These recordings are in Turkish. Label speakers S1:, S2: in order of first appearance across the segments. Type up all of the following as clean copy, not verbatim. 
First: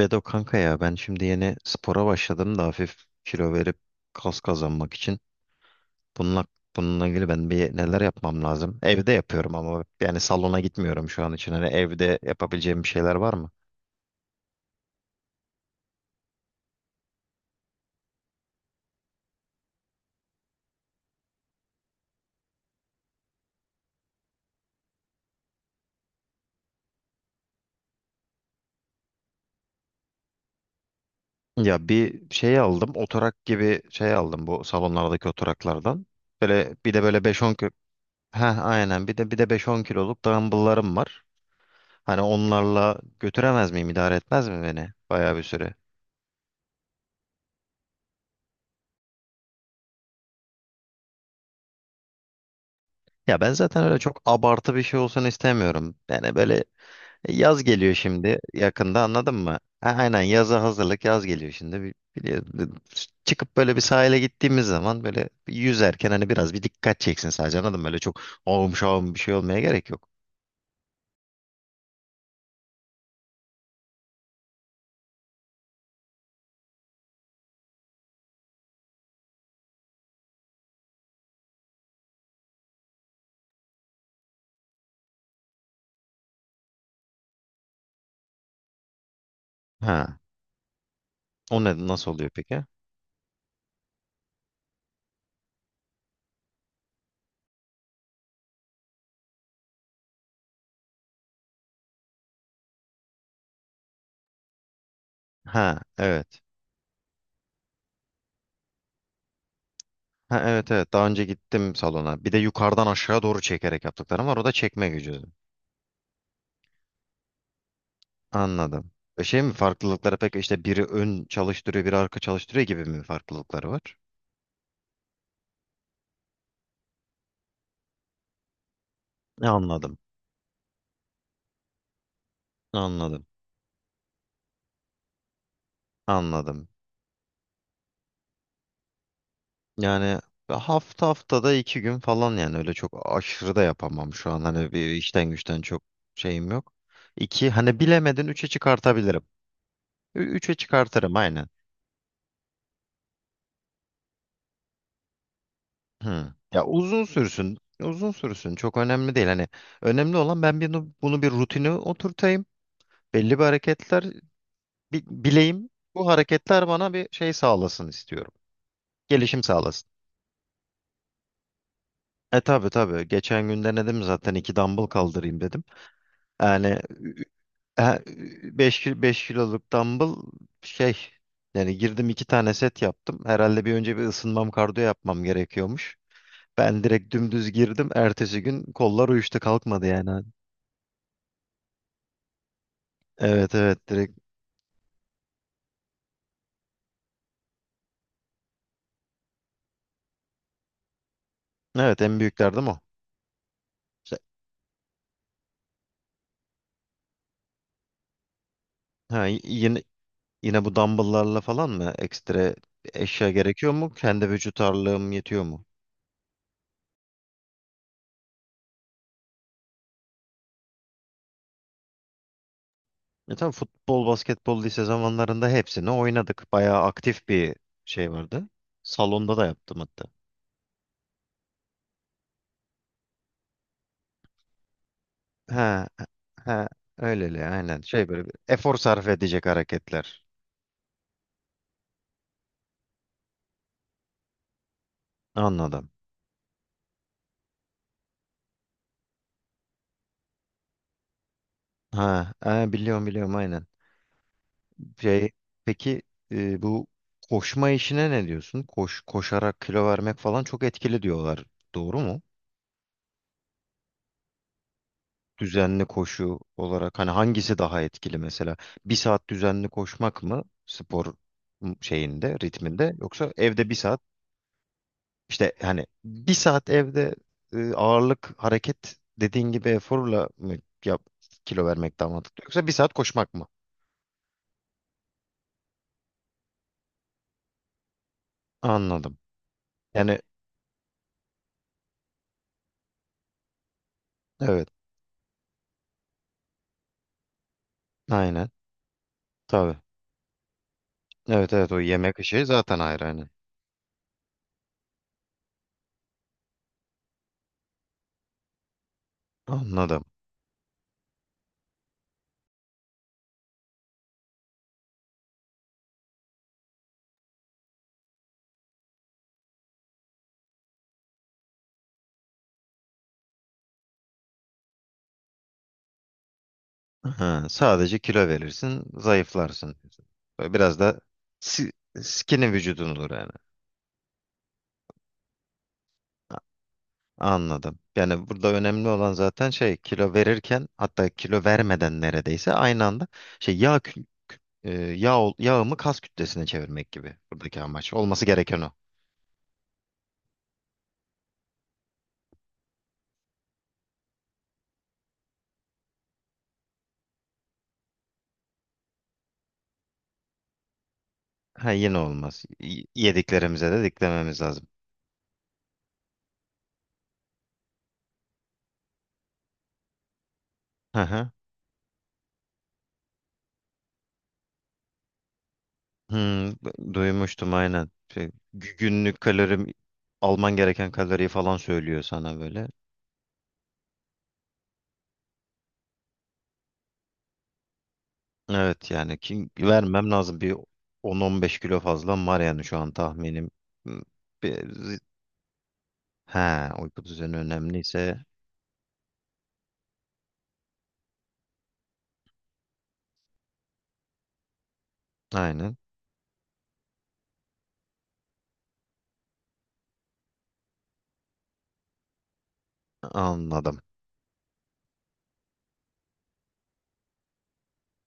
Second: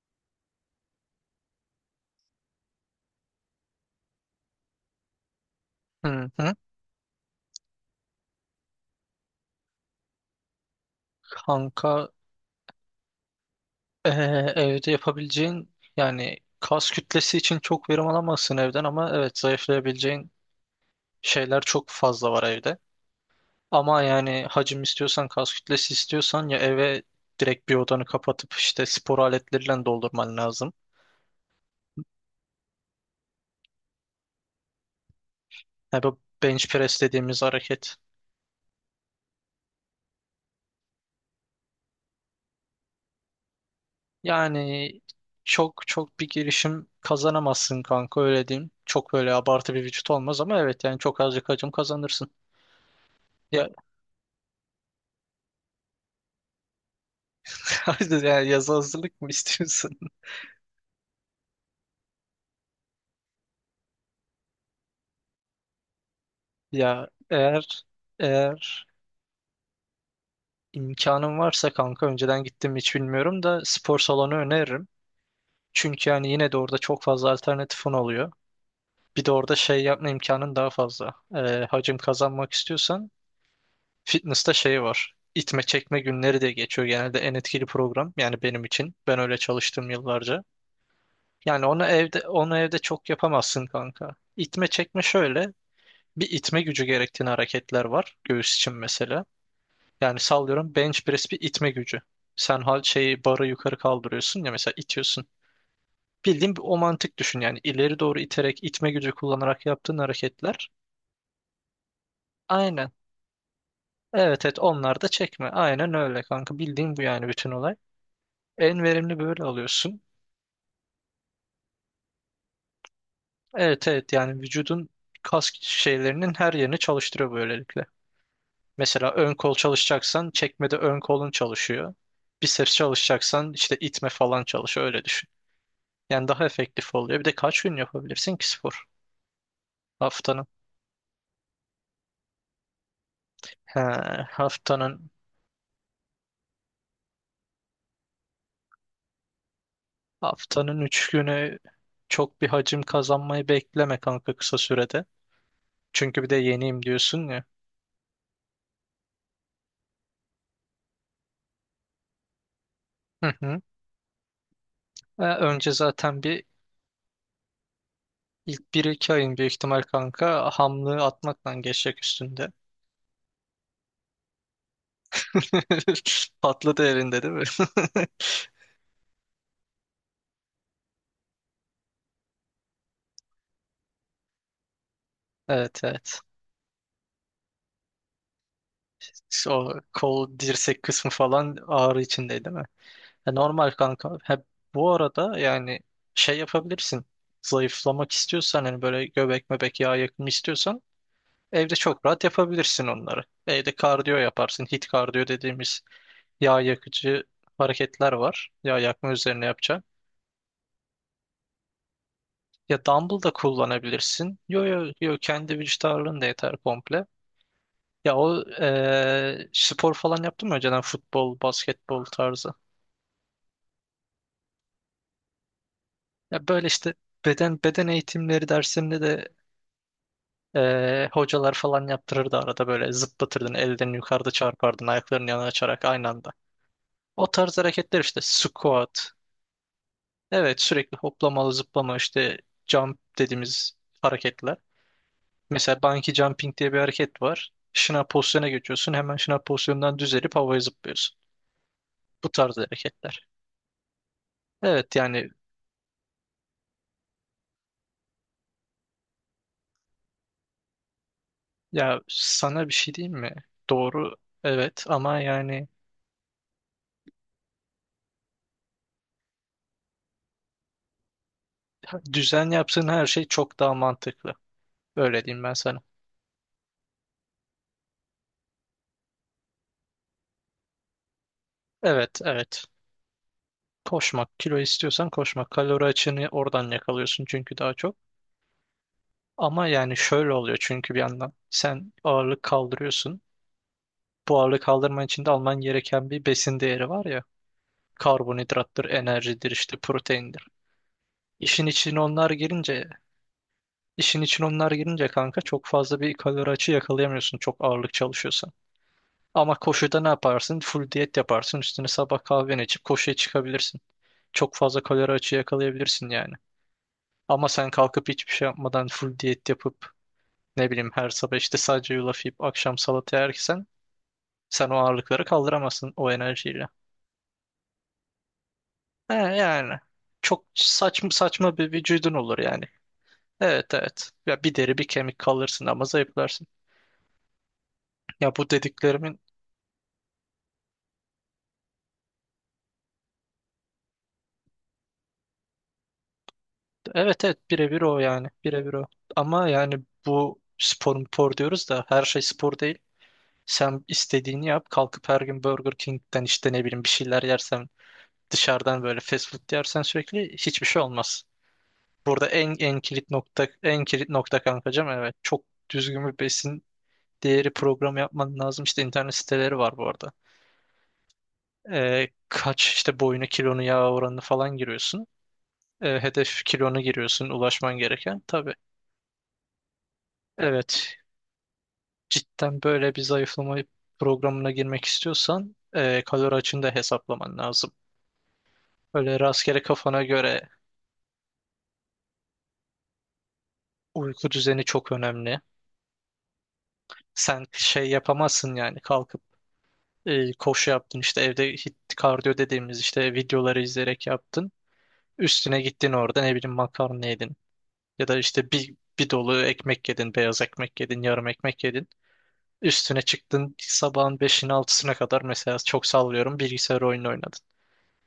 S1: Bedo kanka ya ben şimdi yeni spora başladım da hafif kilo verip kas kazanmak için.
S2: Hı
S1: Bununla,
S2: hı.
S1: bununla ilgili ben bir neler yapmam lazım? Evde yapıyorum ama yani salona gitmiyorum şu an için. Hani
S2: Kanka
S1: evde yapabileceğim bir şeyler var mı?
S2: evde yapabileceğin yani kas kütlesi için çok verim alamazsın evden ama evet zayıflayabileceğin şeyler çok fazla var evde. Ama yani hacim istiyorsan kas kütlesi istiyorsan ya eve direkt bir odanı kapatıp işte spor aletleriyle doldurman lazım.
S1: Ya bir şey aldım oturak gibi şey aldım bu salonlardaki
S2: Ya
S1: oturaklardan.
S2: bu bench
S1: Böyle bir
S2: press
S1: de böyle
S2: dediğimiz
S1: 5-10 kilo.
S2: hareket.
S1: Heh, aynen bir de 5-10 kiloluk dumbbell'larım var. Hani onlarla götüremez miyim, idare etmez mi beni
S2: Yani
S1: bayağı bir süre?
S2: çok çok bir girişim kazanamazsın kanka öyle diyeyim. Çok böyle abartı bir vücut olmaz ama evet yani çok azıcık hacim kazanırsın.
S1: Ya ben
S2: Ya
S1: zaten öyle çok abartı bir şey olsun istemiyorum. Yani böyle yaz geliyor şimdi
S2: Yani yazı
S1: yakında,
S2: hazırlık mı
S1: anladın mı? A-
S2: istiyorsun?
S1: Aynen yaza hazırlık, yaz geliyor şimdi. Biliyorum. Çıkıp böyle bir sahile gittiğimiz zaman böyle yüzerken hani biraz bir dikkat
S2: Ya
S1: çeksin sadece, anladın
S2: eğer
S1: mı? Böyle çok ağım
S2: eğer
S1: şağım bir şey olmaya gerek yok.
S2: imkanım varsa kanka önceden gittim mi hiç bilmiyorum da spor salonu öneririm. Çünkü yani yine de orada çok fazla alternatifin oluyor. Bir de orada şey yapma imkanın daha fazla. Hacim kazanmak istiyorsan fitness'ta şey var. İtme çekme günleri de geçiyor genelde en etkili program yani benim için. Ben öyle çalıştım
S1: Ha.
S2: yıllarca.
S1: O
S2: Yani onu
S1: ne, nasıl
S2: evde
S1: oluyor
S2: onu
S1: peki?
S2: evde çok yapamazsın kanka. İtme çekme şöyle. Bir itme gücü gerektiğini hareketler var göğüs için mesela. Yani sallıyorum bench press bir itme gücü. Sen hal şeyi barı yukarı kaldırıyorsun ya mesela itiyorsun.
S1: Ha, evet.
S2: Bildiğin bir o mantık düşün yani ileri doğru iterek itme gücü kullanarak yaptığın
S1: Ha
S2: hareketler.
S1: evet, evet, daha önce gittim salona. Bir de yukarıdan
S2: Aynen.
S1: aşağı doğru çekerek yaptıklarım var.
S2: Evet
S1: O da
S2: evet
S1: çekme
S2: onlar da
S1: gücü.
S2: çekme. Aynen öyle kanka bildiğin bu yani bütün olay. En
S1: Anladım.
S2: verimli
S1: Şey
S2: böyle
S1: mi,
S2: alıyorsun.
S1: farklılıkları pek işte biri ön çalıştırıyor, biri arka çalıştırıyor gibi mi farklılıkları
S2: Evet
S1: var?
S2: evet yani vücudun kas şeylerinin her yerini çalıştırıyor böylelikle. Mesela ön kol
S1: Anladım.
S2: çalışacaksan çekmede ön kolun çalışıyor. Biceps
S1: Anladım.
S2: çalışacaksan işte itme falan çalışıyor öyle düşün. Yani daha
S1: Anladım.
S2: efektif oluyor. Bir de kaç gün yapabilirsin ki spor?
S1: Yani
S2: Haftanın.
S1: haftada 2 gün falan, yani öyle çok aşırı da
S2: He,
S1: yapamam şu an. Hani bir
S2: haftanın
S1: işten güçten çok şeyim yok. İki, hani bilemedin 3'e çıkartabilirim. Üçe
S2: haftanın 3
S1: çıkartırım aynen.
S2: günü çok bir hacim kazanmayı bekleme kanka kısa sürede. Çünkü bir
S1: Hı.
S2: de
S1: Ya
S2: yeniyim
S1: uzun
S2: diyorsun ya.
S1: sürsün. Uzun sürsün. Çok önemli değil. Hani önemli olan bunu bir rutine oturtayım.
S2: Hı
S1: Belli bir
S2: hı.
S1: hareketler bi- bileyim
S2: Önce
S1: bu
S2: zaten bir
S1: hareketler bana bir şey sağlasın istiyorum.
S2: ilk bir iki ayın
S1: Gelişim
S2: büyük ihtimal
S1: sağlasın.
S2: kanka hamlığı atmakla geçecek
S1: E
S2: üstünde.
S1: tabii, tabi. Geçen gün denedim zaten, 2 dumbbell kaldırayım dedim. Yani
S2: Patladı elinde değil mi?
S1: 5 kiloluk dumbbell şey, yani girdim, iki tane set yaptım. Herhalde bir önce bir ısınmam, kardiyo yapmam
S2: Evet
S1: gerekiyormuş.
S2: evet.
S1: Ben direkt dümdüz girdim. Ertesi gün kollar uyuştu,
S2: İşte o
S1: kalkmadı yani.
S2: kol dirsek kısmı falan ağrı içindeydi değil mi? Ya
S1: Evet,
S2: normal
S1: evet,
S2: kanka.
S1: direkt.
S2: Hep bu arada yani şey yapabilirsin. Zayıflamak istiyorsan hani böyle göbek mebek yağ yakımı istiyorsan evde
S1: Evet,
S2: çok
S1: en
S2: rahat
S1: büyüklerdim o.
S2: yapabilirsin onları. Evde kardiyo
S1: İşte,
S2: yaparsın. Hit kardiyo dediğimiz yağ yakıcı hareketler var. Yağ yakma
S1: ha, y-
S2: üzerine
S1: yine
S2: yapacağın.
S1: Yine bu dumbbell'larla falan mı? Ekstra
S2: Ya dumbbell
S1: eşya
S2: da
S1: gerekiyor mu? Kendi
S2: kullanabilirsin.
S1: vücut
S2: Yo yo
S1: ağırlığım
S2: yo
S1: yetiyor
S2: kendi
S1: mu?
S2: vücut ağırlığın da yeter komple. Ya o spor falan yaptın mı önceden futbol, basketbol tarzı?
S1: E tabii, futbol, basketbol, lise zamanlarında hepsini oynadık.
S2: Ya böyle
S1: Bayağı
S2: işte
S1: aktif bir
S2: beden
S1: şey
S2: eğitimleri
S1: vardı.
S2: dersinde de
S1: Salonda da yaptım hatta.
S2: hocalar falan yaptırırdı arada böyle zıplatırdın ellerini yukarıda çarpardın ayaklarını yana açarak
S1: Ha,
S2: aynı anda.
S1: ha,
S2: O
S1: öyleli
S2: tarz
S1: aynen.
S2: hareketler
S1: Şey,
S2: işte
S1: böyle bir efor sarf
S2: squat.
S1: edecek hareketler.
S2: Evet sürekli hoplamalı zıplama işte jump dediğimiz hareketler. Mesela
S1: Anladım.
S2: bungee jumping diye bir hareket var. Şınav pozisyona geçiyorsun hemen şınav pozisyonundan düzelip havaya zıplıyorsun. Bu
S1: Ha,
S2: tarz
S1: ha, biliyorum
S2: hareketler.
S1: biliyorum aynen.
S2: Evet yani
S1: Şey, peki, bu koşma işine ne diyorsun? Koşarak kilo vermek falan çok etkili diyorlar. Doğru
S2: ya
S1: mu?
S2: sana bir şey diyeyim mi? Doğru evet ama yani
S1: Düzenli koşu olarak, hani hangisi daha etkili mesela? Bir saat düzenli koşmak mı spor şeyinde,
S2: düzen yaptığın
S1: ritminde,
S2: her şey
S1: yoksa
S2: çok
S1: evde
S2: daha
S1: bir saat,
S2: mantıklı. Öyle diyeyim
S1: işte
S2: ben sana.
S1: hani bir saat evde ağırlık hareket dediğin gibi eforla mı yap, kilo vermek daha
S2: Evet,
S1: mantıklı,
S2: evet.
S1: yoksa bir saat koşmak mı?
S2: Koşmak, kilo istiyorsan koşmak. Kalori açığını oradan yakalıyorsun çünkü daha çok.
S1: Anladım.
S2: Ama yani
S1: Yani
S2: şöyle oluyor çünkü bir yandan. Sen ağırlık kaldırıyorsun. Bu ağırlık
S1: evet,
S2: kaldırman için de alman gereken bir besin değeri var ya.
S1: aynen,
S2: Karbonhidrattır, enerjidir, işte
S1: tabii.
S2: proteindir.
S1: Evet
S2: İşin
S1: evet, o
S2: içine
S1: yemek
S2: onlar
S1: işi zaten
S2: girince,
S1: ayrı hani.
S2: işin için onlar girince kanka çok fazla bir kalori açığı yakalayamıyorsun çok ağırlık çalışıyorsan. Ama koşuda
S1: Anladım.
S2: ne yaparsın? Full diyet yaparsın. Üstüne sabah kahveni içip koşuya çıkabilirsin. Çok fazla kalori açığı yakalayabilirsin yani. Ama sen kalkıp hiçbir şey yapmadan full diyet yapıp ne bileyim her sabah işte sadece yulaf yiyip akşam salata yersen sen o ağırlıkları kaldıramazsın o enerjiyle.
S1: Ha, sadece kilo verirsin,
S2: He yani
S1: zayıflarsın.
S2: çok
S1: Böyle biraz da
S2: saçma saçma bir
S1: si-
S2: vücudun olur
S1: skinny
S2: yani.
S1: vücudun olur yani.
S2: Evet evet. Ya bir deri bir kemik kalırsın ama zayıflarsın.
S1: Anladım. Yani
S2: Ya bu
S1: burada önemli olan
S2: dediklerimin
S1: zaten şey, kilo verirken hatta kilo vermeden neredeyse aynı anda şey, yağımı kas kütlesine çevirmek gibi,
S2: evet evet
S1: buradaki
S2: birebir
S1: amaç.
S2: o
S1: Olması
S2: yani
S1: gereken
S2: birebir
S1: o.
S2: o. Ama yani bu spor mu spor diyoruz da her şey spor değil. Sen istediğini yap kalkıp her gün Burger King'den işte ne bileyim bir şeyler yersen dışarıdan böyle fast food yersen sürekli hiçbir şey olmaz.
S1: Ha, yine
S2: Burada
S1: olmaz.
S2: en
S1: Y-
S2: kilit nokta
S1: Yediklerimize
S2: en
S1: de
S2: kilit
S1: diklememiz
S2: nokta
S1: lazım.
S2: kankacığım evet çok düzgün bir besin değeri programı yapman lazım. İşte internet siteleri var bu arada.
S1: Hı hı.
S2: Kaç işte boyunu kilonu yağ oranını falan giriyorsun. Hedef
S1: Hmm,
S2: kilonu giriyorsun
S1: duymuştum
S2: ulaşman
S1: aynen.
S2: gereken
S1: Şey,
S2: tabii.
S1: günlük kalorim, alman gereken
S2: Evet,
S1: kaloriyi falan söylüyor sana
S2: cidden
S1: böyle.
S2: böyle bir zayıflama programına girmek istiyorsan kalori açığını da hesaplaman lazım.
S1: Evet yani
S2: Öyle
S1: ki
S2: rastgele kafana
S1: vermem lazım,
S2: göre
S1: bir 10-15 kilo fazla var yani şu an tahminim. Hmm,
S2: uyku düzeni çok
S1: bir-
S2: önemli.
S1: he, uyku düzeni
S2: Sen şey
S1: önemliyse
S2: yapamazsın yani kalkıp koşu yaptın işte evde hit kardiyo dediğimiz işte videoları izleyerek yaptın. Üstüne
S1: aynen,
S2: gittin orada ne bileyim makarna yedin ya da işte bir dolu ekmek yedin, beyaz ekmek yedin, yarım ekmek yedin. Üstüne çıktın
S1: anladım.
S2: sabahın 5'ine altısına kadar mesela çok sallıyorum bilgisayar oyunu oynadın.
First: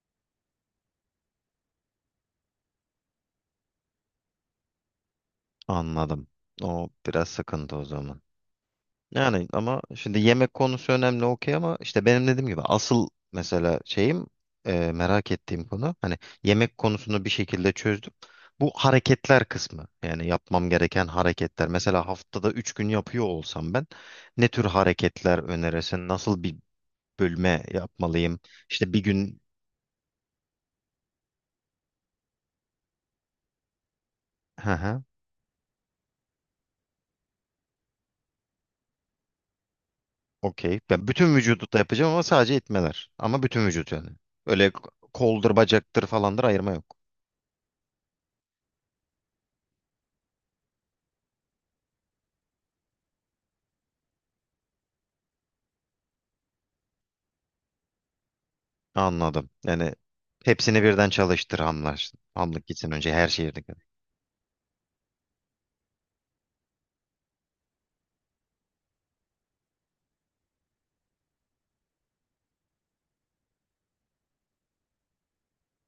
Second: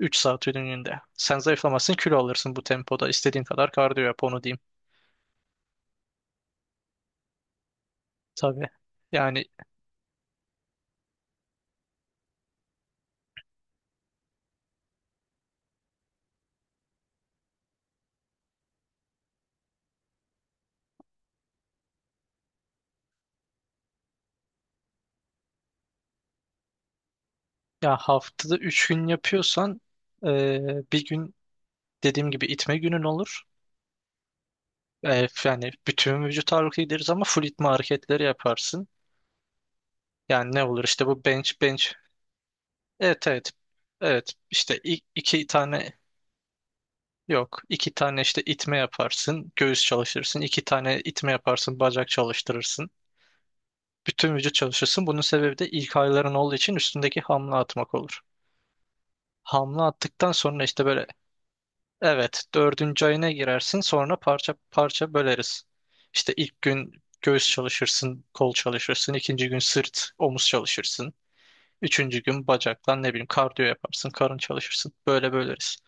S2: 3 saat ürününde. Sen zayıflamazsın kilo alırsın bu tempoda. İstediğin kadar kardiyo yap onu diyeyim.
S1: Anladım. O biraz sıkıntı o zaman.
S2: Tabii. Yani
S1: Yani ama şimdi yemek konusu önemli okey, ama işte benim dediğim gibi asıl mesela şeyim, merak ettiğim konu hani, yemek konusunu bir şekilde çözdüm. Bu hareketler kısmı, yani yapmam gereken hareketler. Mesela haftada 3 gün yapıyor olsam ben, ne tür hareketler önerirsin? Nasıl bir bölme
S2: ya
S1: yapmalıyım?
S2: haftada 3
S1: İşte bir
S2: gün
S1: gün
S2: yapıyorsan bir gün dediğim gibi itme günün olur. Yani bütün vücut ağırlıklı gideriz ama full itme hareketleri yaparsın. Yani ne
S1: okey.
S2: olur işte
S1: Ben
S2: bu
S1: bütün
S2: bench
S1: vücudu da
S2: bench.
S1: yapacağım ama sadece itmeler.
S2: Evet
S1: Ama
S2: evet.
S1: bütün vücut yani.
S2: Evet
S1: Öyle
S2: işte iki
S1: koldur,
S2: tane
S1: bacaktır falandır ayırma yok.
S2: yok. İki tane işte itme yaparsın. Göğüs çalıştırırsın. İki tane itme yaparsın. Bacak çalıştırırsın. Bütün vücut çalışırsın. Bunun sebebi de ilk ağrıların olduğu için üstündeki hamle atmak olur.
S1: Anladım.
S2: Hamle
S1: Yani
S2: attıktan sonra
S1: hepsini
S2: işte böyle
S1: birden çalıştır hamlar.
S2: evet
S1: Hamlık gitsin
S2: dördüncü
S1: önce her
S2: ayına
S1: şeyi.
S2: girersin sonra parça parça böleriz. İşte ilk gün göğüs çalışırsın, kol çalışırsın. İkinci gün sırt, omuz çalışırsın. Üçüncü gün bacakla ne bileyim kardiyo yaparsın, karın çalışırsın. Böyle böleriz.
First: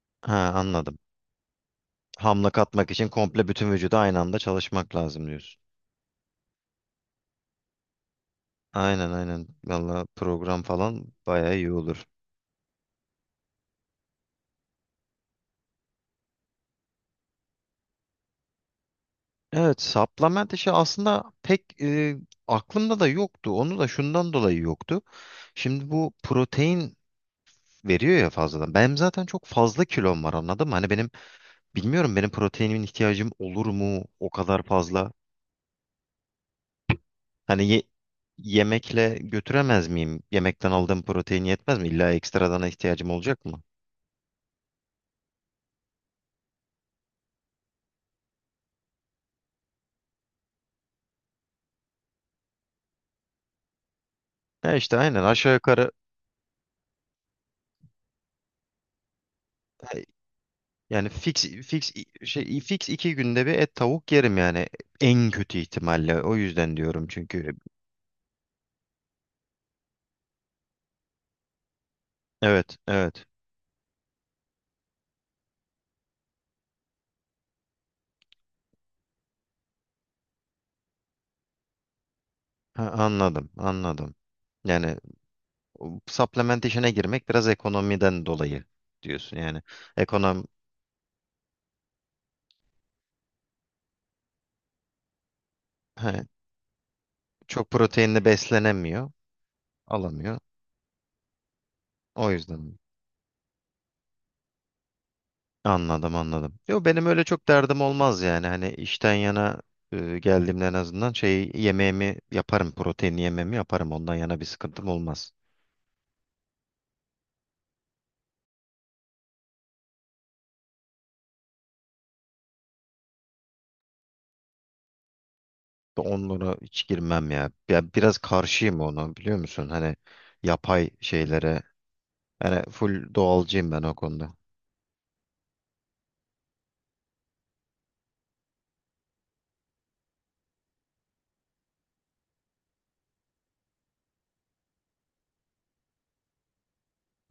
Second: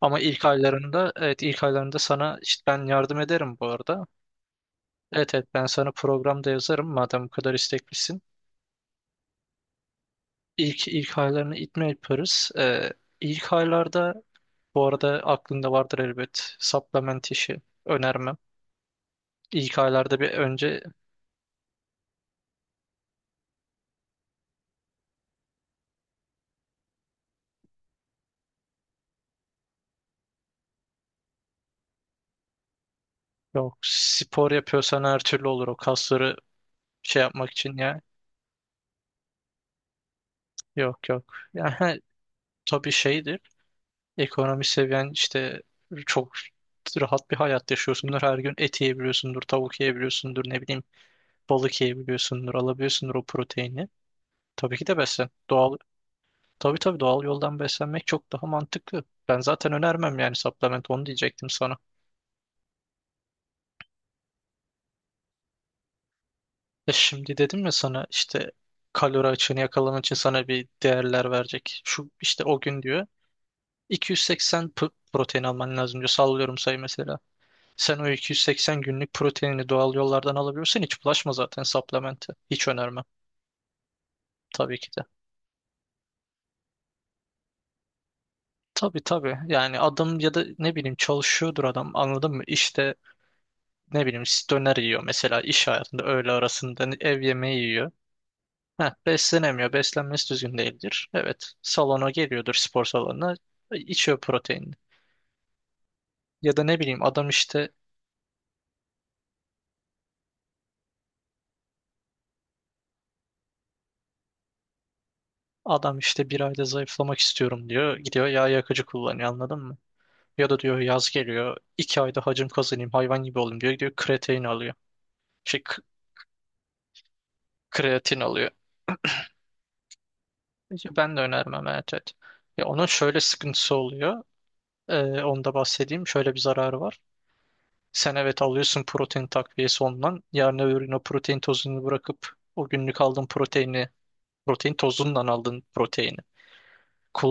S2: Ama ilk
S1: Ha, anladım.
S2: aylarında evet ilk aylarında sana
S1: Hamlık
S2: işte ben
S1: atmak için
S2: yardım
S1: komple
S2: ederim bu
S1: bütün vücudu
S2: arada.
S1: aynı anda çalışmak lazım
S2: Evet evet
S1: diyorsun.
S2: ben sana programda yazarım madem bu kadar isteklisin.
S1: Aynen aynen. Valla program
S2: İlk
S1: falan
S2: ilk aylarını
S1: bayağı iyi
S2: itme
S1: olur.
S2: yaparız. İlk aylarda bu arada aklında vardır elbet supplement işi önermem. İlk
S1: Evet,
S2: aylarda bir
S1: supplement işi
S2: önce
S1: aslında pek aklımda da yoktu. Onu da şundan dolayı yoktu. Şimdi bu protein veriyor ya fazladan. Benim zaten çok fazla kilom var, anladın mı? Hani benim bilmiyorum, benim proteinimin ihtiyacım olur
S2: yok
S1: mu o
S2: spor
S1: kadar
S2: yapıyorsan
S1: fazla?
S2: her türlü olur o kasları şey yapmak
S1: Hani
S2: için ya.
S1: yemekle götüremez miyim? Yemekten aldığım
S2: Yok yok.
S1: protein
S2: Yani
S1: yetmez mi?
S2: he,
S1: İlla ekstradan
S2: tabii
S1: ihtiyacım
S2: şeydir.
S1: olacak mı?
S2: Ekonomi seviyen işte çok rahat bir hayat yaşıyorsundur. Her gün et yiyebiliyorsundur, tavuk yiyebiliyorsundur, ne bileyim balık yiyebiliyorsundur, alabiliyorsundur o proteini.
S1: Ya
S2: Tabii ki
S1: işte
S2: de
S1: aynen
S2: beslen.
S1: aşağı
S2: Doğal
S1: yukarı,
S2: tabii tabii doğal yoldan beslenmek çok daha mantıklı. Ben zaten
S1: e,
S2: önermem yani supplement onu
S1: yani
S2: diyecektim sana.
S1: fix fix 2 günde bir et tavuk yerim yani, en kötü ihtimalle. O yüzden
S2: E
S1: diyorum
S2: şimdi
S1: çünkü.
S2: dedim ya sana işte kalori açığını yakalaman için sana bir değerler verecek. Şu işte o
S1: Evet,
S2: gün diyor
S1: evet.
S2: 280 protein alman lazım diyor. Sallıyorum sayı mesela. Sen o 280 günlük proteinini doğal yollardan alabiliyorsan hiç bulaşma zaten supplement'e. Hiç
S1: Ha,
S2: önermem
S1: anladım, anladım.
S2: tabii ki
S1: Yani
S2: de.
S1: Supplementation'a girmek biraz ekonomiden dolayı
S2: Tabii
S1: diyorsun
S2: tabii
S1: yani.
S2: yani adam ya da
S1: Ekonom,
S2: ne bileyim çalışıyordur adam anladın mı? İşte ne bileyim döner yiyor mesela iş hayatında
S1: he,
S2: öğle arasında ev yemeği
S1: çok
S2: yiyor.
S1: proteinli
S2: Heh,
S1: beslenemiyor,
S2: beslenemiyor. Beslenmesi
S1: alamıyor.
S2: düzgün değildir. Evet. Salona
S1: O
S2: geliyordur
S1: yüzden
S2: spor salonuna. İçiyor proteinini.
S1: anladım, anladım.
S2: Ya da ne
S1: Yo,
S2: bileyim
S1: benim öyle
S2: adam
S1: çok
S2: işte
S1: derdim olmaz yani. Hani işten yana geldiğimde en azından şey, yemeğimi yaparım, proteinli yemeğimi yaparım. Ondan yana bir sıkıntım olmaz.
S2: adam işte bir ayda zayıflamak istiyorum diyor. Gidiyor yağ yakıcı kullanıyor anladın mı? Ya da diyor yaz geliyor. İki ayda hacim kazanayım hayvan gibi olayım diyor. Gidiyor kreatin alıyor. Şey k-
S1: Onlara hiç girmem ya. Ya biraz
S2: Kreatin alıyor.
S1: karşıyım ona, biliyor musun? Hani yapay
S2: Ya ben de
S1: şeylere.
S2: önermem evet, evet.
S1: Yani
S2: Ya onun
S1: full
S2: şöyle
S1: doğalcıyım
S2: sıkıntısı
S1: ben o
S2: oluyor.
S1: konuda.
S2: Ee, Onu da bahsedeyim. Şöyle bir zararı var. Sen evet alıyorsun protein takviyesi ondan. Yarın öbür gün o protein tozunu bırakıp o günlük aldığın proteini, protein tozundan aldığın proteini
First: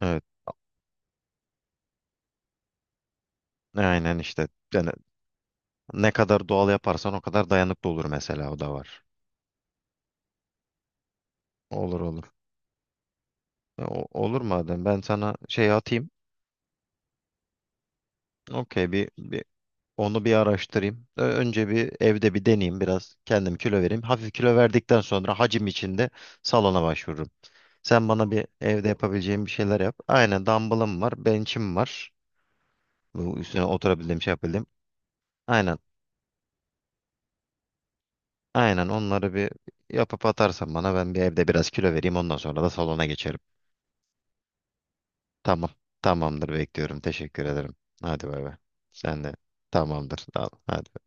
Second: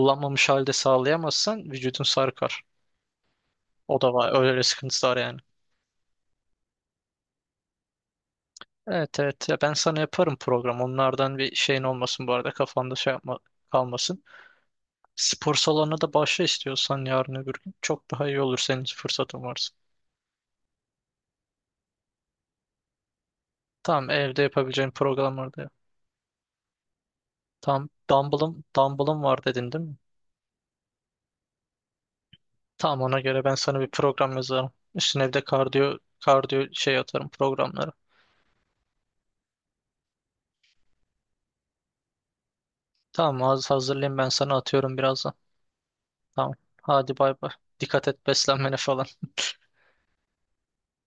S1: Evet.
S2: halde sağlayamazsan vücudun sarkar. O da
S1: Aynen
S2: var.
S1: işte.
S2: Öyle
S1: Yani
S2: sıkıntısı var yani.
S1: ne kadar doğal yaparsan o kadar dayanıklı olur mesela, o da var.
S2: Evet evet. Ya ben sana yaparım program. Onlardan bir şeyin
S1: Olur, olur.
S2: olmasın bu arada. Kafanda şey yapma kalmasın.
S1: Olur madem, ben sana
S2: Spor
S1: şey
S2: salonuna
S1: atayım.
S2: da başla istiyorsan yarın öbür gün. Çok daha iyi olur senin
S1: Okey bir,
S2: fırsatın
S1: bir
S2: varsa.
S1: onu bir araştırayım. Önce bir evde bir deneyeyim, biraz kendim kilo vereyim.
S2: Tamam
S1: Hafif
S2: evde
S1: kilo
S2: yapabileceğin
S1: verdikten
S2: program
S1: sonra
S2: vardı
S1: hacim
S2: ya.
S1: içinde salona başvururum.
S2: Tamam.
S1: Sen bana bir
S2: Dumbbell'ım,
S1: evde
S2: dumbbell'ım var
S1: yapabileceğim bir
S2: dedin
S1: şeyler
S2: değil mi?
S1: yap. Aynen, dumbbellım var, bench'im var.
S2: Tamam ona
S1: Bu
S2: göre ben
S1: üstüne
S2: sana bir
S1: oturabildiğim, şey
S2: program
S1: yapabildiğim.
S2: yazarım. Üstüne bir de
S1: Aynen.
S2: kardiyo şey atarım programları.
S1: Aynen, onları bir yapıp atarsan bana, ben bir evde biraz kilo vereyim, ondan sonra da salona geçerim.
S2: Tamam az hazırlayayım ben sana atıyorum birazdan.
S1: Tamam. Tamamdır,
S2: Tamam.
S1: bekliyorum.
S2: Hadi bay
S1: Teşekkür
S2: bay.
S1: ederim.
S2: Dikkat et
S1: Hadi, bay bay.
S2: beslenmene falan.
S1: Sen de tamamdır. Al. Hadi.